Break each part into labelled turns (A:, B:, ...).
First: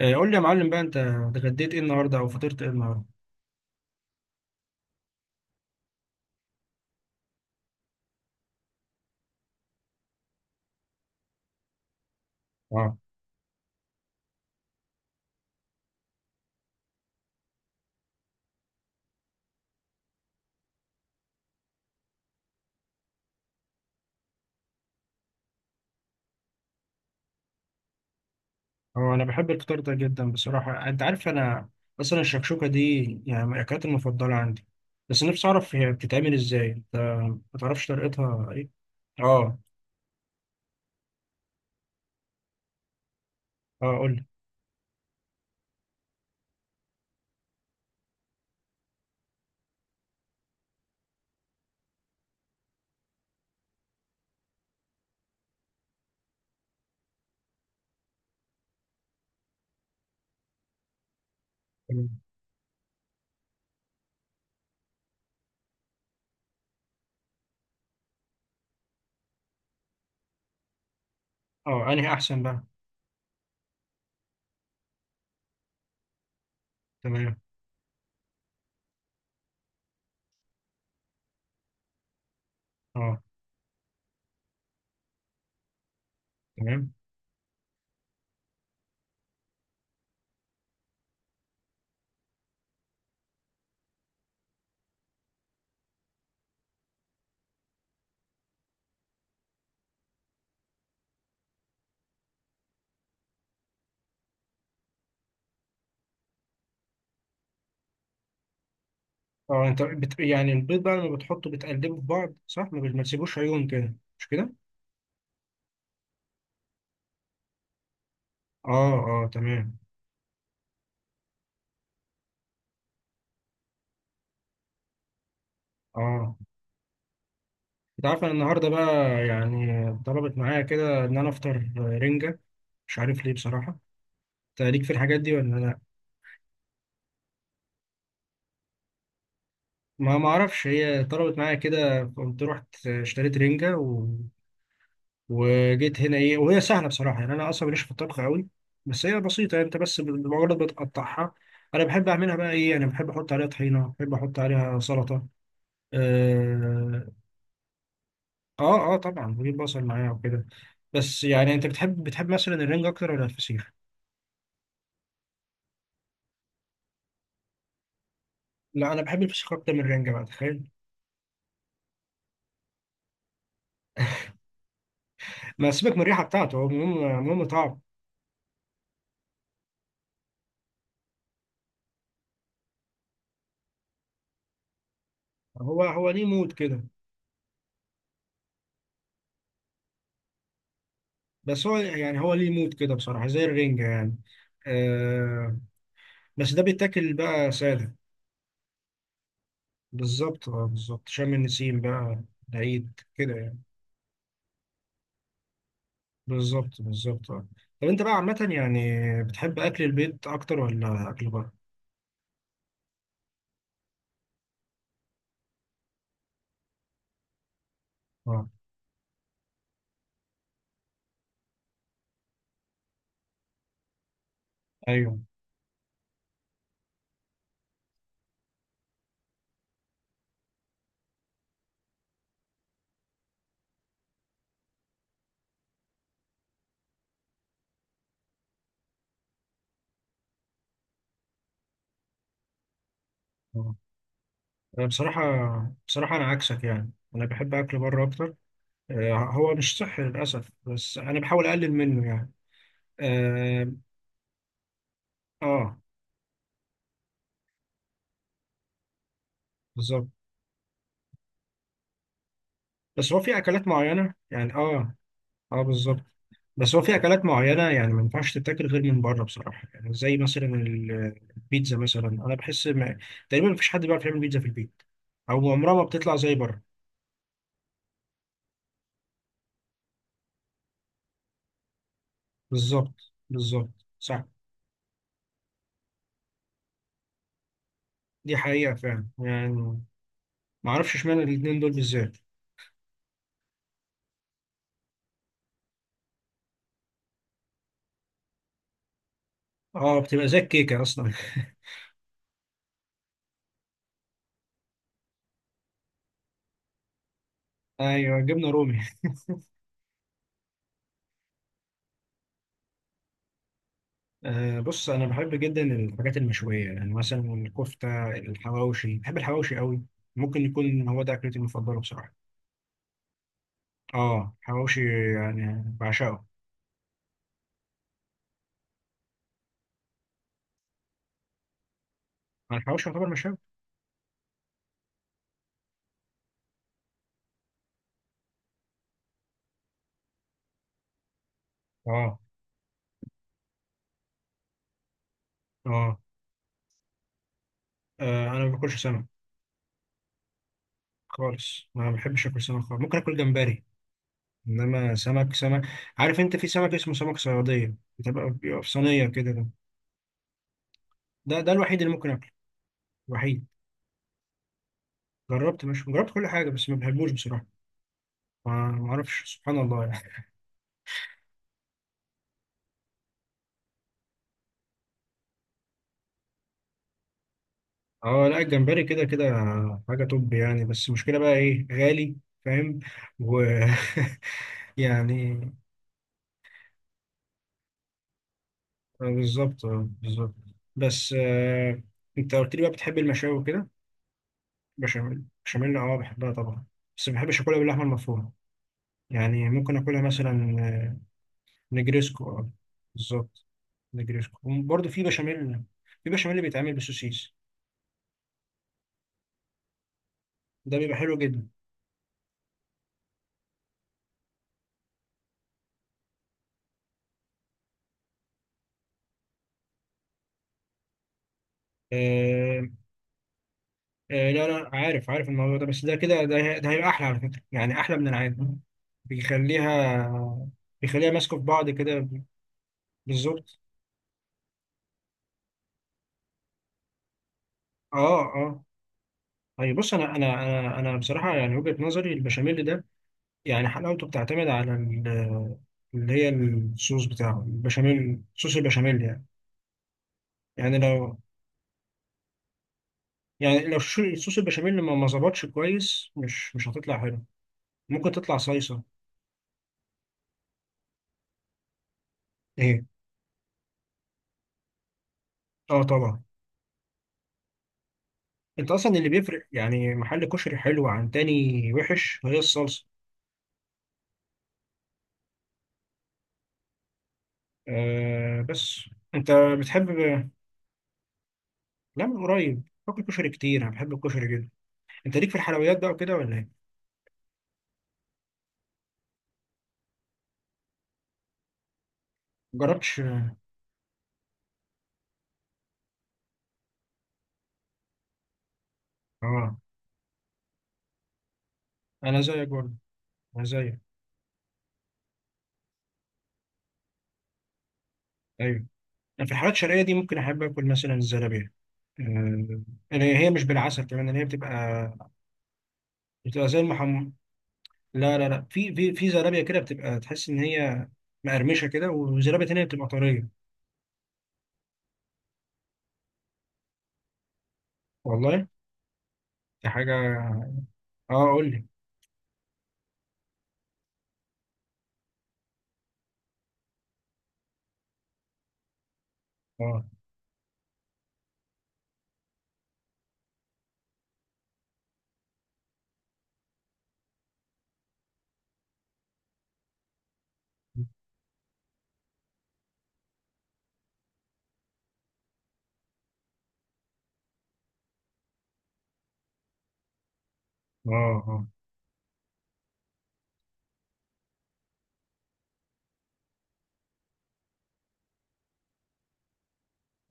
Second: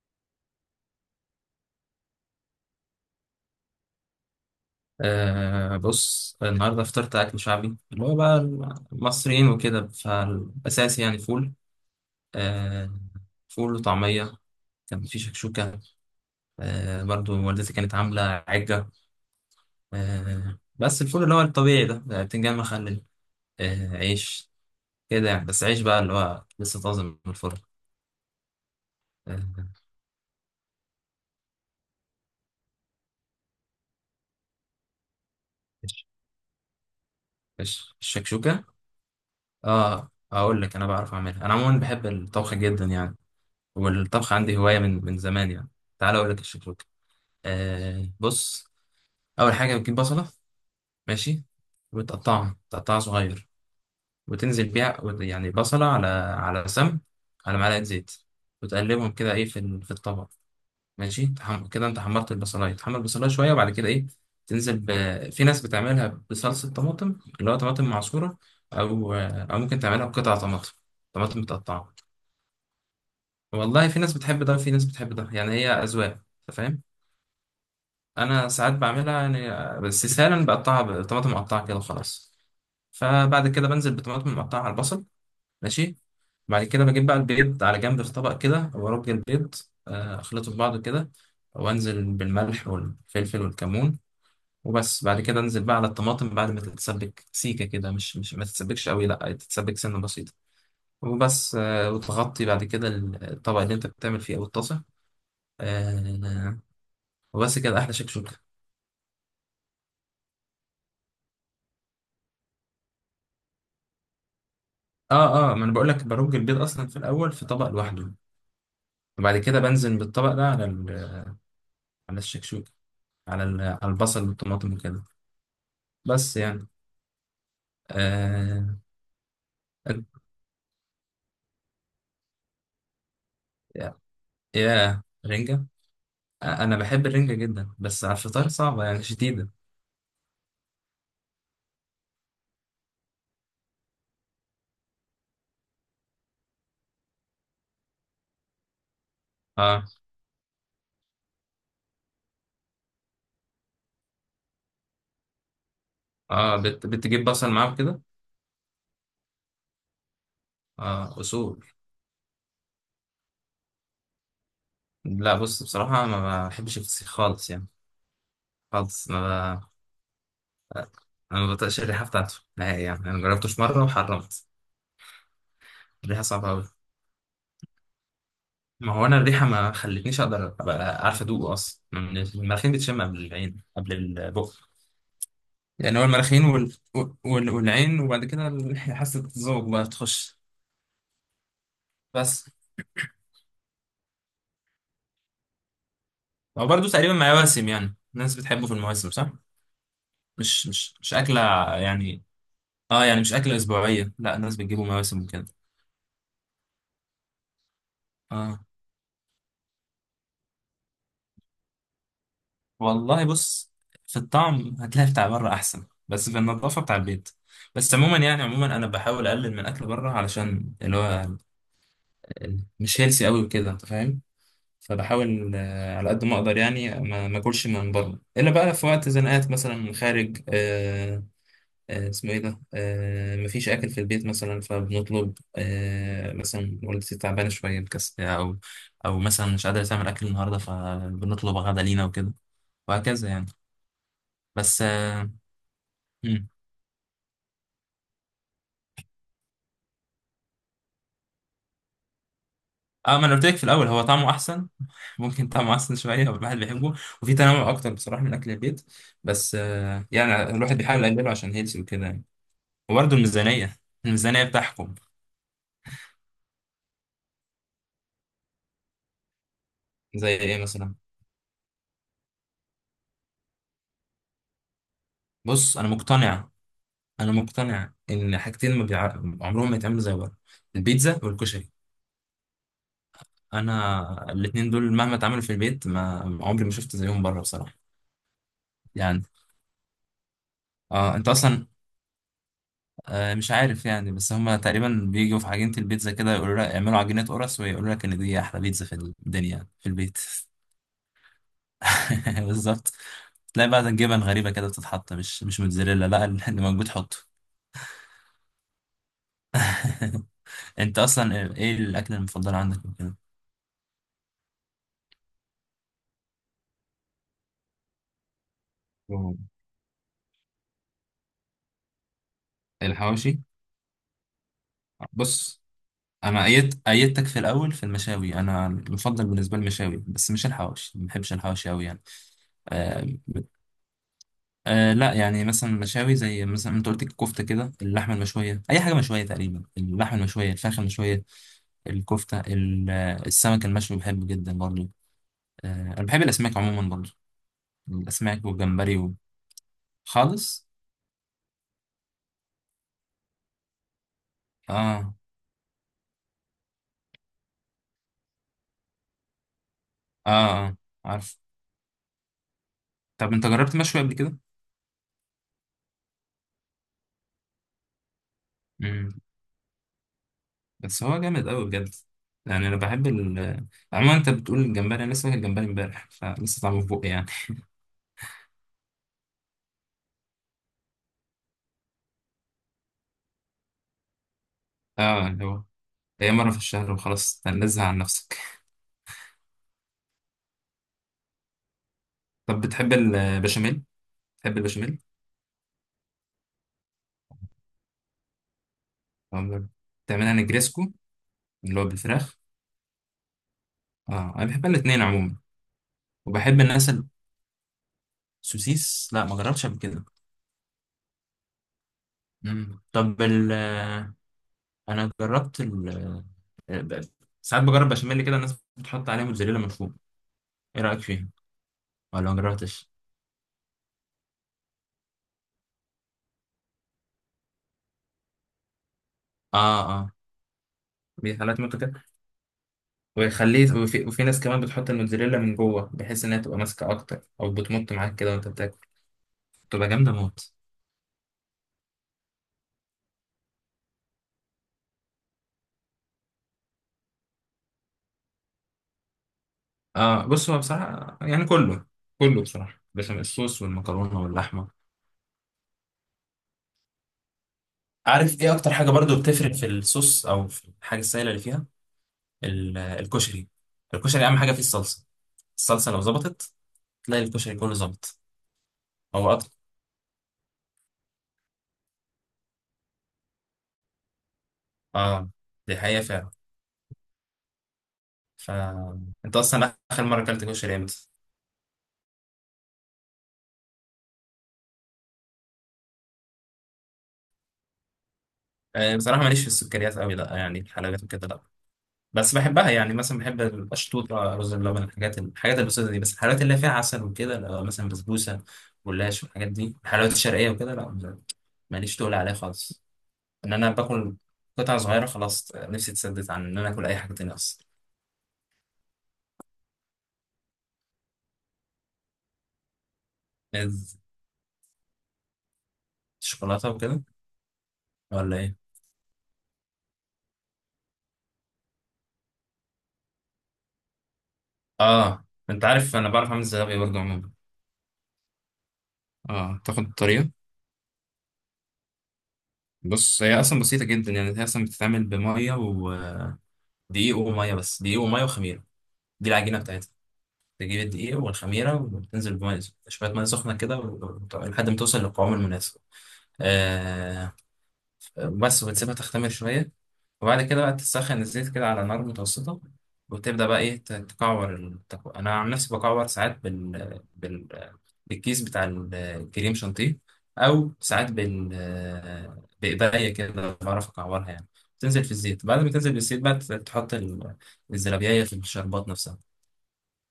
A: قول لي يا معلم بقى، انت اتغديت ايه النهارده او فطرت ايه النهارده؟
B: آه، بص النهارده فطرت اكل شعبي اللي هو بقى المصريين وكده فالاساسي يعني فول.
A: اه
B: آه، فول وطعميه. كان في شكشوكه. آه، برضو والدتي كانت عامله عجه. آه، بس الفول اللي هو الطبيعي ده بتنجان مخلل. آه، عيش كده يعني، بس عيش بقى اللي هو لسه طازه من الفرن.
A: هو انا بحب
B: آه.
A: الفطار ده جدا بصراحه. انت عارف، انا اصلا الشكشوكه دي يعني من الاكلات المفضله عندي. بس نفسي اعرف هي
B: إيش-
A: بتتعمل ازاي، انت ما تعرفش طريقتها
B: الشكشوكه؟
A: ايه؟ اه
B: اه، اقول لك، انا بعرف اعملها، انا عموما بحب الطبخ جدا يعني.
A: اه، قول لي.
B: والطبخ عندي هوايه من زمان يعني. تعال اقول لك الشكشوكه. آه، بص، اول حاجه بتجيب بصله. ماشي. وتقطعها صغير. وتنزل بيها يعني بصله على سمن، على معلقه زيت. وتقلبهم كده ايه، في الطبق. ماشي. كده انت
A: تمام.
B: حمرت البصلايه، تحمر البصلايه شويه، وبعد كده ايه؟ تنزل ب... في ناس بتعملها بصلصه طماطم، اللي هو طماطم معصوره، او ممكن تعملها بقطع طماطم، طماطم
A: اه،
B: متقطعه.
A: انهي احسن بقى؟
B: والله في ناس بتحب ده وفي ناس بتحب ده، يعني هي اذواق. أنت فاهم؟
A: تمام.
B: انا ساعات بعملها يعني بس سهلا، بقطعها بطماطم مقطعه كده وخلاص.
A: اه
B: فبعد كده بنزل بطماطم مقطعه على البصل. ماشي. بعد كده
A: تمام.
B: بجيب بقى البيض على جنب في طبق كده، وارج البيض. آه، اخلطه في بعضه كده، وانزل بالملح والفلفل والكمون. وبس. بعد كده انزل بقى على الطماطم بعد ما تتسبك سيكه كده، مش ما تتسبكش قوي، لا تتسبك سنه بسيطه. وبس. وتغطي بعد كده الطبق اللي انت بتعمل فيه او الطاسه. آه، وبس كده احلى شكشوكه.
A: اه انت بت... يعني البيض بقى لما بتحطه بتقلبه في بعض، صح؟ ما تسيبوش عيون كده، مش كده؟
B: اه، اه، ما انا بقول لك، برج البيض اصلا في الاول في طبق لوحده.
A: اه اه،
B: وبعد كده
A: تمام.
B: بنزل بالطبق ده على الشكشوكه، على البصل والطماطم وكده.
A: اه،
B: بس يعني.
A: انت عارف انا النهارده
B: آه.
A: بقى يعني ضربت معايا كده ان انا افطر رنجه. مش عارف ليه بصراحه.
B: يا
A: انت ليك في
B: يا
A: الحاجات دي ولا
B: رنجه!
A: لا؟
B: آه، انا بحب الرنجه جدا، بس على الفطار صعبه يعني شديده.
A: ما اعرفش، هي طلبت معايا كده، قمت رحت اشتريت رنجه و... وجيت هنا ايه، وهي سهله بصراحه يعني. انا اصلا ماليش في الطبخ قوي، بس هي بسيطه يعني. انت
B: اه،
A: بس بمجرد بتقطعها، انا بحب اعملها بقى ايه، انا بحب احط عليها طحينه، بحب احط عليها سلطه.
B: اه،
A: اه
B: بتجيب بصل معاه كده؟
A: اه، آه طبعا بجيب بصل معايا وكده.
B: اه،
A: بس يعني انت
B: اصول.
A: بتحب مثلا الرنجه اكتر ولا الفسيخ؟
B: لا، بص بصراحه ما بحبش الفسيخ خالص يعني،
A: لا، انا
B: خالص.
A: بحب الفشخ
B: ما
A: اكتر من الرنجه بقى، تخيل.
B: ب... انا ما بطيقش الريحه بتاعته نهائي يعني، انا جربته في مره وحرمت.
A: ما سيبك من الريحه
B: الريحه صعبه
A: بتاعته،
B: قوي.
A: هو المهم المهم طعم.
B: ما هو انا الريحه ما خلتنيش اقدر ابقى عارف ادوقه اصلا، من المناخير بتشم قبل العين قبل البق.
A: هو
B: يعني هو
A: هو ليه
B: المناخير
A: مود كده.
B: والعين، وبعد كده حاسه الذوق بقى تخش.
A: بس هو يعني هو
B: بس
A: ليه مود كده بصراحه، زي الرنجه يعني. آه. بس ده
B: هو برضه تقريبا
A: بيتاكل
B: مع
A: بقى
B: مواسم
A: ساده.
B: يعني، الناس بتحبه في المواسم صح.
A: بالظبط، اه
B: مش مش
A: بالظبط،
B: مش
A: شم
B: اكله
A: النسيم
B: يعني.
A: بقى. العيد
B: اه، يعني مش
A: كده
B: اكله
A: يعني.
B: اسبوعيه، لا الناس بتجيبه مواسم وكده.
A: بالظبط بالظبط، اه. طب انت بقى عامه
B: اه.
A: يعني، بتحب اكل البيت اكتر ولا اكل بره؟
B: والله بص، في الطعم هتلاقي بتاع بره احسن، بس في النظافه بتاع البيت. بس عموما يعني،
A: اه.
B: عموما انا بحاول اقلل من اكل بره علشان اللي هو مش هيلسي قوي وكده، انت فاهم.
A: ايوه.
B: فبحاول على قد ما اقدر يعني، ما اكلش من بره الا بقى في وقت زنقات، مثلا من خارج. اسمه ايه ده؟ مفيش اكل في البيت مثلا، فبنطلب. مثلا والدتي تعبانه شويه مكسله، او مثلا مش قادره تعمل اكل النهارده، فبنطلب غدا لينا وكده، وهكذا يعني.
A: آه.
B: بس.
A: انا بصراحه، بصراحه انا عكسك يعني، انا بحب اكل بره اكتر. هو مش صحي للأسف، بس أنا بحاول أقلل منه يعني.
B: اه، ما انا قلت لك في
A: آه,
B: الاول هو طعمه احسن ممكن طعمه
A: آه
B: احسن شويه، هو الواحد بيحبه. وفي تنوع اكتر بصراحه من اكل البيت. بس
A: بالظبط.
B: يعني الواحد بيحاول يقلله عشان هيلثي وكده يعني.
A: بس
B: وبرده
A: هو في أكلات
B: الميزانيه.
A: معينة
B: الميزانيه
A: يعني، آه.
B: بتحكم.
A: آه بالظبط. بس هو في أكلات معينة يعني ما ينفعش تتاكل غير من بره بصراحة، يعني زي
B: زي
A: مثلا
B: ايه مثلا؟
A: البيتزا مثلا. أنا بحس ما... تقريبا مفيش حد بيعرف يعمل بيتزا في البيت، أو عمرها
B: بص،
A: ما
B: انا
A: بتطلع زي
B: مقتنع
A: بره.
B: انا مقتنع ان حاجتين ما بيع... عمرهم ما يتعملوا زي بره: البيتزا والكشري.
A: بالظبط بالظبط، صح.
B: انا الاتنين دول مهما اتعملوا في البيت، ما عمري ما شفت زيهم بره بصراحه
A: دي حقيقة فعلا
B: يعني.
A: يعني. ما أعرفش
B: اه،
A: إشمعنى
B: انت
A: الاتنين
B: اصلا
A: دول بالذات.
B: مش عارف يعني، بس هما تقريبا بيجوا في عجينة البيتزا كده، يقولوا لك اعملوا عجينة قرص، ويقولوا لك ان دي احلى بيتزا في الدنيا في
A: آه،
B: البيت.
A: بتبقى زي الكيكة أصلا.
B: بالظبط. تلاقي بقى جبن غريبة كده بتتحط، مش موتزاريلا، لا اللي موجود حطه.
A: أيوه، جبنة رومي.
B: انت اصلا ايه الاكل المفضل عندك وكده؟
A: أه بص، أنا بحب جدا الحاجات المشوية، يعني مثلا الكفتة، الحواوشي، بحب
B: مم.
A: الحواوشي قوي. ممكن يكون هو ده أكلتي المفضلة بصراحة.
B: الحواوشي؟
A: آه، حواوشي.
B: بص
A: يعني بعشقه.
B: انا ايدتك في الاول في المشاوي، انا المفضل بالنسبه لي المشاوي بس مش الحواوشي، ما بحبش الحواوشي قوي يعني.
A: أنا الحواوشي يعتبر مشاوي.
B: آه، لا يعني، مثلا مشاوي زي مثلا انت قلت الكفته كده، اللحمه المشويه، اي حاجه مشويه تقريبا، اللحمه المشويه، الفراخ المشويه،
A: آه.
B: الكفته. السمك المشوي بحبه جدا برضه. آه،
A: آه.
B: انا بحب الاسماك عموما برضه،
A: أنا
B: الاسماك
A: ما باكلش
B: والجمبري
A: سمك
B: خالص.
A: خالص. ما بحبش آكل سمك خالص، ممكن آكل جمبري. إنما
B: اه،
A: سمك سمك. عارف أنت في سمك اسمه سمك صيادية، بتبقى بيبقى في صينية كده؟ ده
B: اه، اه، عارف.
A: ده ده الوحيد اللي ممكن آكله.
B: طب
A: الوحيد.
B: انت جربت مشوي قبل كده؟
A: جربت، مش جربت كل حاجة، بس ما بحبوش بصراحة. ما
B: امم.
A: أعرفش، سبحان الله يعني.
B: بس هو جامد قوي بجد، يعني انا بحب عموما. انت بتقول الجمبري، انا لسه واكل جمبري امبارح فلسه طعمه في بقي يعني.
A: اه لا، الجمبري كده كده حاجة توب يعني. بس المشكلة بقى ايه، غالي. فاهم. و
B: اه،
A: يعني.
B: اللي هو هي مره في الشهر وخلاص، تنزه عن نفسك.
A: بالظبط، بالظبط. بس آه، انت قلت
B: طب
A: لي بقى
B: بتحب
A: بتحب المشاوي وكده.
B: البشاميل؟ بتحب البشاميل
A: بشاميل، بشاميل اه بحبها طبعا. بس ما بحبش اكلها باللحمة المفرومة. يعني
B: عمرك
A: ممكن اكلها
B: بتعملها
A: مثلا
B: نجريسكو،
A: آه،
B: اللي هو
A: نجريسكو،
B: بالفراخ؟
A: اه بالظبط.
B: اه، انا
A: نجريسكو
B: بحب
A: وبرضه في
B: الاثنين عموما،
A: بشاميل. في بشاميل
B: وبحب
A: بيتعمل
B: الناس.
A: بالسوسيس،
B: السوسيس؟ لا ما جربتش قبل كده.
A: ده بيبقى حلو جدا.
B: مم. طب انا جربت ب- ساعات بجرب بشاميل كده، الناس بتحط عليه موتزاريلا من فوق. ايه رايك فيها، ولا ما
A: آه،
B: جربتش؟
A: لا لا، عارف عارف الموضوع ده. بس ده كده ده, ده هيبقى احلى على فكره يعني، احلى من العادي.
B: اه، اه،
A: بيخليها، بيخليها ماسكه
B: دي
A: في
B: حالات
A: بعض
B: ممكن كده.
A: كده. بالظبط.
B: ويخليه، وفي ناس كمان بتحط الموتزاريلا من جوه بحيث انها تبقى ماسكه اكتر، او بتمط معاك كده
A: اه
B: وانت
A: اه.
B: بتاكل.
A: طيب
B: تبقى
A: بص،
B: جامده
A: انا انا
B: موت.
A: انا انا بصراحه يعني وجهه نظري البشاميل ده، يعني حلاوته بتعتمد على ال-، اللي هي الصوص بتاعه البشاميل، صوص البشاميل يعني.
B: آه، بص هو
A: يعني لو،
B: بصراحة يعني كله، كله بصراحة، بس
A: يعني
B: الصوص
A: لو
B: والمكرونة
A: صوص
B: واللحمة.
A: البشاميل ما ظبطش كويس، مش مش هتطلع حلو، ممكن تطلع
B: عارف ايه اكتر
A: صيصه.
B: حاجه برضو بتفرق في الصوص، او في الحاجه السائله اللي فيها؟
A: ايه؟
B: الكشري. الكشري اهم حاجه فيه الصلصه.
A: اه
B: الصلصه لو
A: طبعا.
B: ظبطت، تلاقي الكشري كله ظبط.
A: انت اصلا اللي
B: هو
A: بيفرق
B: اكتر.
A: يعني محل كشري حلو عن تاني وحش هي الصلصه.
B: اه، دي حقيقه فعلا.
A: آه.
B: ف
A: بس انت
B: انت اصلا
A: بتحب.
B: اخر مره اكلت كشري امتى؟
A: لا، من قريب باكل كشري كتير، انا بحب الكشري جدا. انت ليك في الحلويات بقى وكده ولا ايه؟
B: آه، بصراحه ماليش في السكريات قوي، لا يعني الحلويات وكده لا. بس بحبها يعني،
A: جربتش.
B: مثلا بحب القشطوطه، رز بلبن، الحاجات البسيطه دي، بس الحلويات اللي فيها عسل وكده لا، مثلا بسبوسه، جلاش والحاجات
A: اه،
B: دي، الحلويات الشرقيه وكده لا، ماليش تقول
A: انا
B: عليها
A: زيك برضه،
B: خالص.
A: انا
B: ان انا
A: زيك.
B: باكل قطعه صغيره، خلاص نفسي تسدت عن ان انا اكل اي حاجه تانية اصلا.
A: ايوه. انا في الحلويات الشرقيه دي ممكن احب اكل مثلا الزلابيه. آه. اللي هي مش بالعسل
B: إز-
A: كمان، اللي هي بتبقى، بتبقى زي
B: شوكولاته وكده
A: المحم. لا لا
B: ولا
A: لا،
B: ايه؟
A: في في في زلابيه كده بتبقى تحس ان هي مقرمشه كده، وزلابيه تانيه بتبقى طريه.
B: اه، انت عارف انا بعرف اعمل الزلابيه برضه عموما.
A: والله.
B: اه،
A: دي
B: تاخد
A: حاجه.
B: الطريقه؟
A: اه قول لي.
B: بص، هي اصلا بسيطه جدا يعني، هي اصلا بتتعمل بميه ودقيق، وميه، بس دقيق وميه وخميره. دي العجينه
A: اه
B: بتاعتها. تجيب الدقيق والخميرة وتنزل بمية، شوية مية سخنة كده، لحد ما توصل للقوام المناسب. آه. بس، وتسيبها تختمر شوية. وبعد كده بقى تسخن الزيت كده على نار متوسطة، وتبدأ بقى إيه، تكعور. أنا عن نفسي بكعور ساعات بالكيس بتاع الكريم شانتيه، أو
A: اه.
B: ساعات
A: اه
B: بإيديا كده بعرف أكعورها يعني. تنزل في الزيت، بعد ما تنزل بالزيت بقى تحط الزلابية في الشربات نفسها.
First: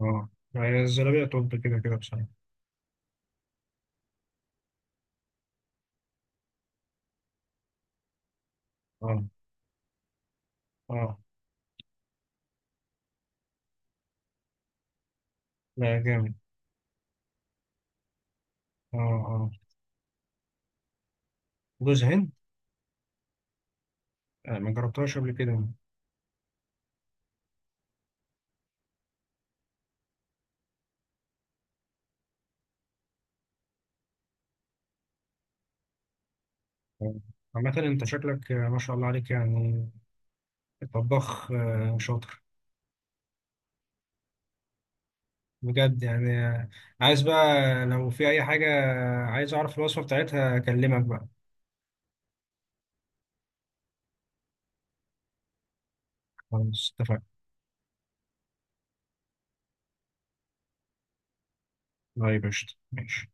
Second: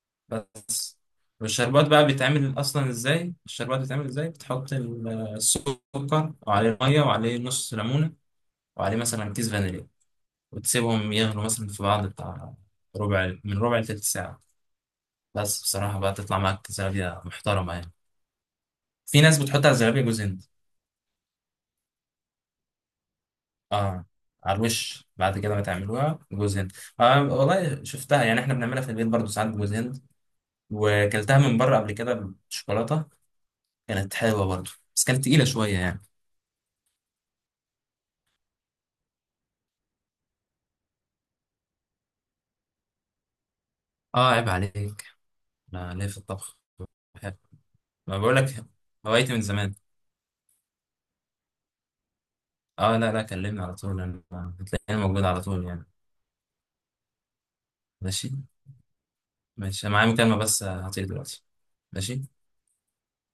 A: اه. هي
B: بس.
A: الزلابية طب كده
B: والشربات
A: كده
B: بقى
A: بصراحة.
B: بيتعمل اصلا ازاي؟ الشربات بيتعمل ازاي: بتحط السكر وعليه ميه وعليه نص ليمونه، وعليه
A: اه
B: مثلا كيس فانيليا، وتسيبهم
A: اه.
B: يغلوا مثلا في بعض بتاع ربع، من ربع لتلت ساعه. بس
A: لا
B: بصراحه بقى
A: جامد.
B: تطلع معاك زلابيه محترمه يعني.
A: اه
B: في ناس
A: اه.
B: بتحط على الزلابيه جوز هند.
A: جوز هند.
B: اه، على
A: ما
B: الوش
A: جربتهاش قبل
B: بعد كده
A: كده.
B: ما تعملوها، جوز هند. آه، والله شفتها يعني، احنا بنعملها في البيت برضو ساعات بجوز هند. وكلتها من بره قبل كده بالشوكولاته، كانت حلوه برضو، بس كانت تقيله شويه يعني.
A: آه. عامة انت شكلك آه، ما شاء الله عليك يعني، طباخ شاطر.
B: اه، عيب عليك. انا
A: بجد
B: ليه في
A: يعني،
B: الطبخ،
A: آه، عايز
B: بحب.
A: بقى لو
B: ما
A: في
B: بقول
A: أي
B: لك،
A: حاجة،
B: هوايتي من
A: عايز
B: زمان.
A: أعرف الوصفة بتاعتها أكلمك بقى.
B: اه، لا لا، كلمني على طول. انا هتلاقيني موجود على طول يعني.
A: خلاص، اتفقنا.
B: ماشي. ماشي، أنا معايا مكالمة بس هطير دلوقتي. ماشي.
A: طيب، قشطة، ماشي.